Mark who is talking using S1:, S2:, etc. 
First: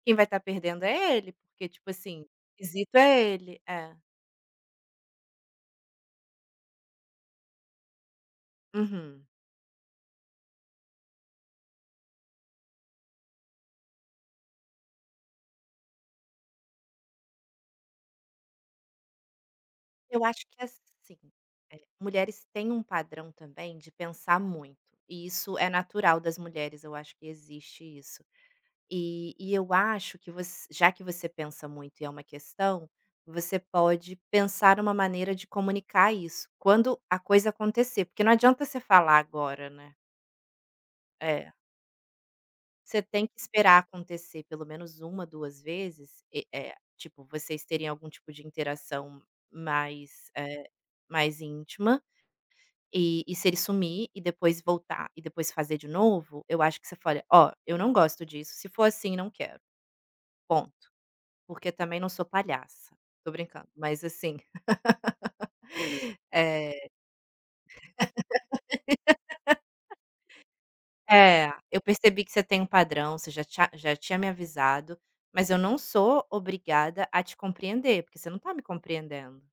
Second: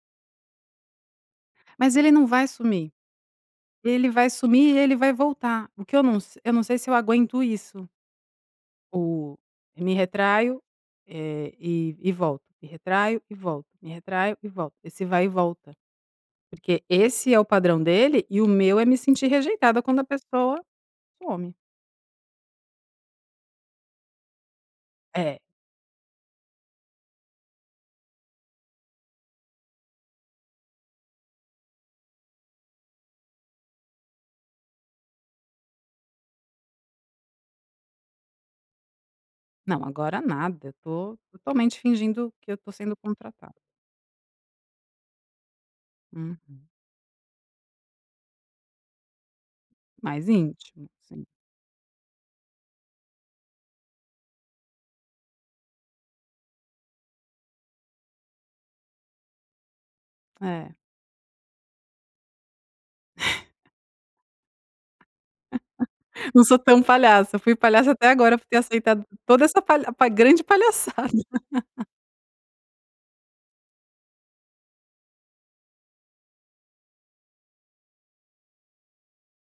S1: Quem vai tá perdendo é ele, porque, tipo
S2: Mas ele não
S1: assim,
S2: vai sumir.
S1: quesito é ele é.
S2: Ele vai sumir e ele vai voltar, o que eu num s eu não sei se eu aguento isso.
S1: Uhum.
S2: O e me retraio, eh, e e volto, me retraio e volto, me retraio e volto, esse vai e volta. Porque esse é o padrão dele, e o meu é me sentir rejeitada quando a
S1: Eu acho
S2: pessoa
S1: que, assim,
S2: some.
S1: eh, mulheres têm um padrão também de pensar muito, e
S2: É.
S1: isso é natural das mulheres, eu acho que existe isso. E e eu acho que voc já que você pensa muito e é uma questão, você pode pensar uma maneira de comunicar isso quando a coisa acontecer, porque não adianta você falar agora,
S2: Não,
S1: né.
S2: agora nada, eu tô
S1: É.
S2: totalmente fingindo que eu tô sendo
S1: Você tem que
S2: contratada.
S1: esperar acontecer pelo menos 1, 2 vezes e
S2: Uhum.
S1: eh, tipo, vocês terem algum tipo de interação
S2: Mais
S1: mais, eh,
S2: íntimo, sim.
S1: mais íntima. E e se ele sumir e depois voltar, e depois fazer de novo, eu acho que você faria: "Oh, eu não gosto disso. Se for assim não quero,
S2: É.
S1: ponto. Porque também não sou palhaça". Tô brincando, mas, assim,
S2: Não sou tão
S1: eh
S2: palhaça, eu fui palhaça até agora por ter aceitado toda essa palha pa grande palhaçada.
S1: "É, eu percebi que você tem um padrão, você já tinh já tinha me avisado, mas eu não sou obrigada a te compreender, porque você não tá me compreendendo".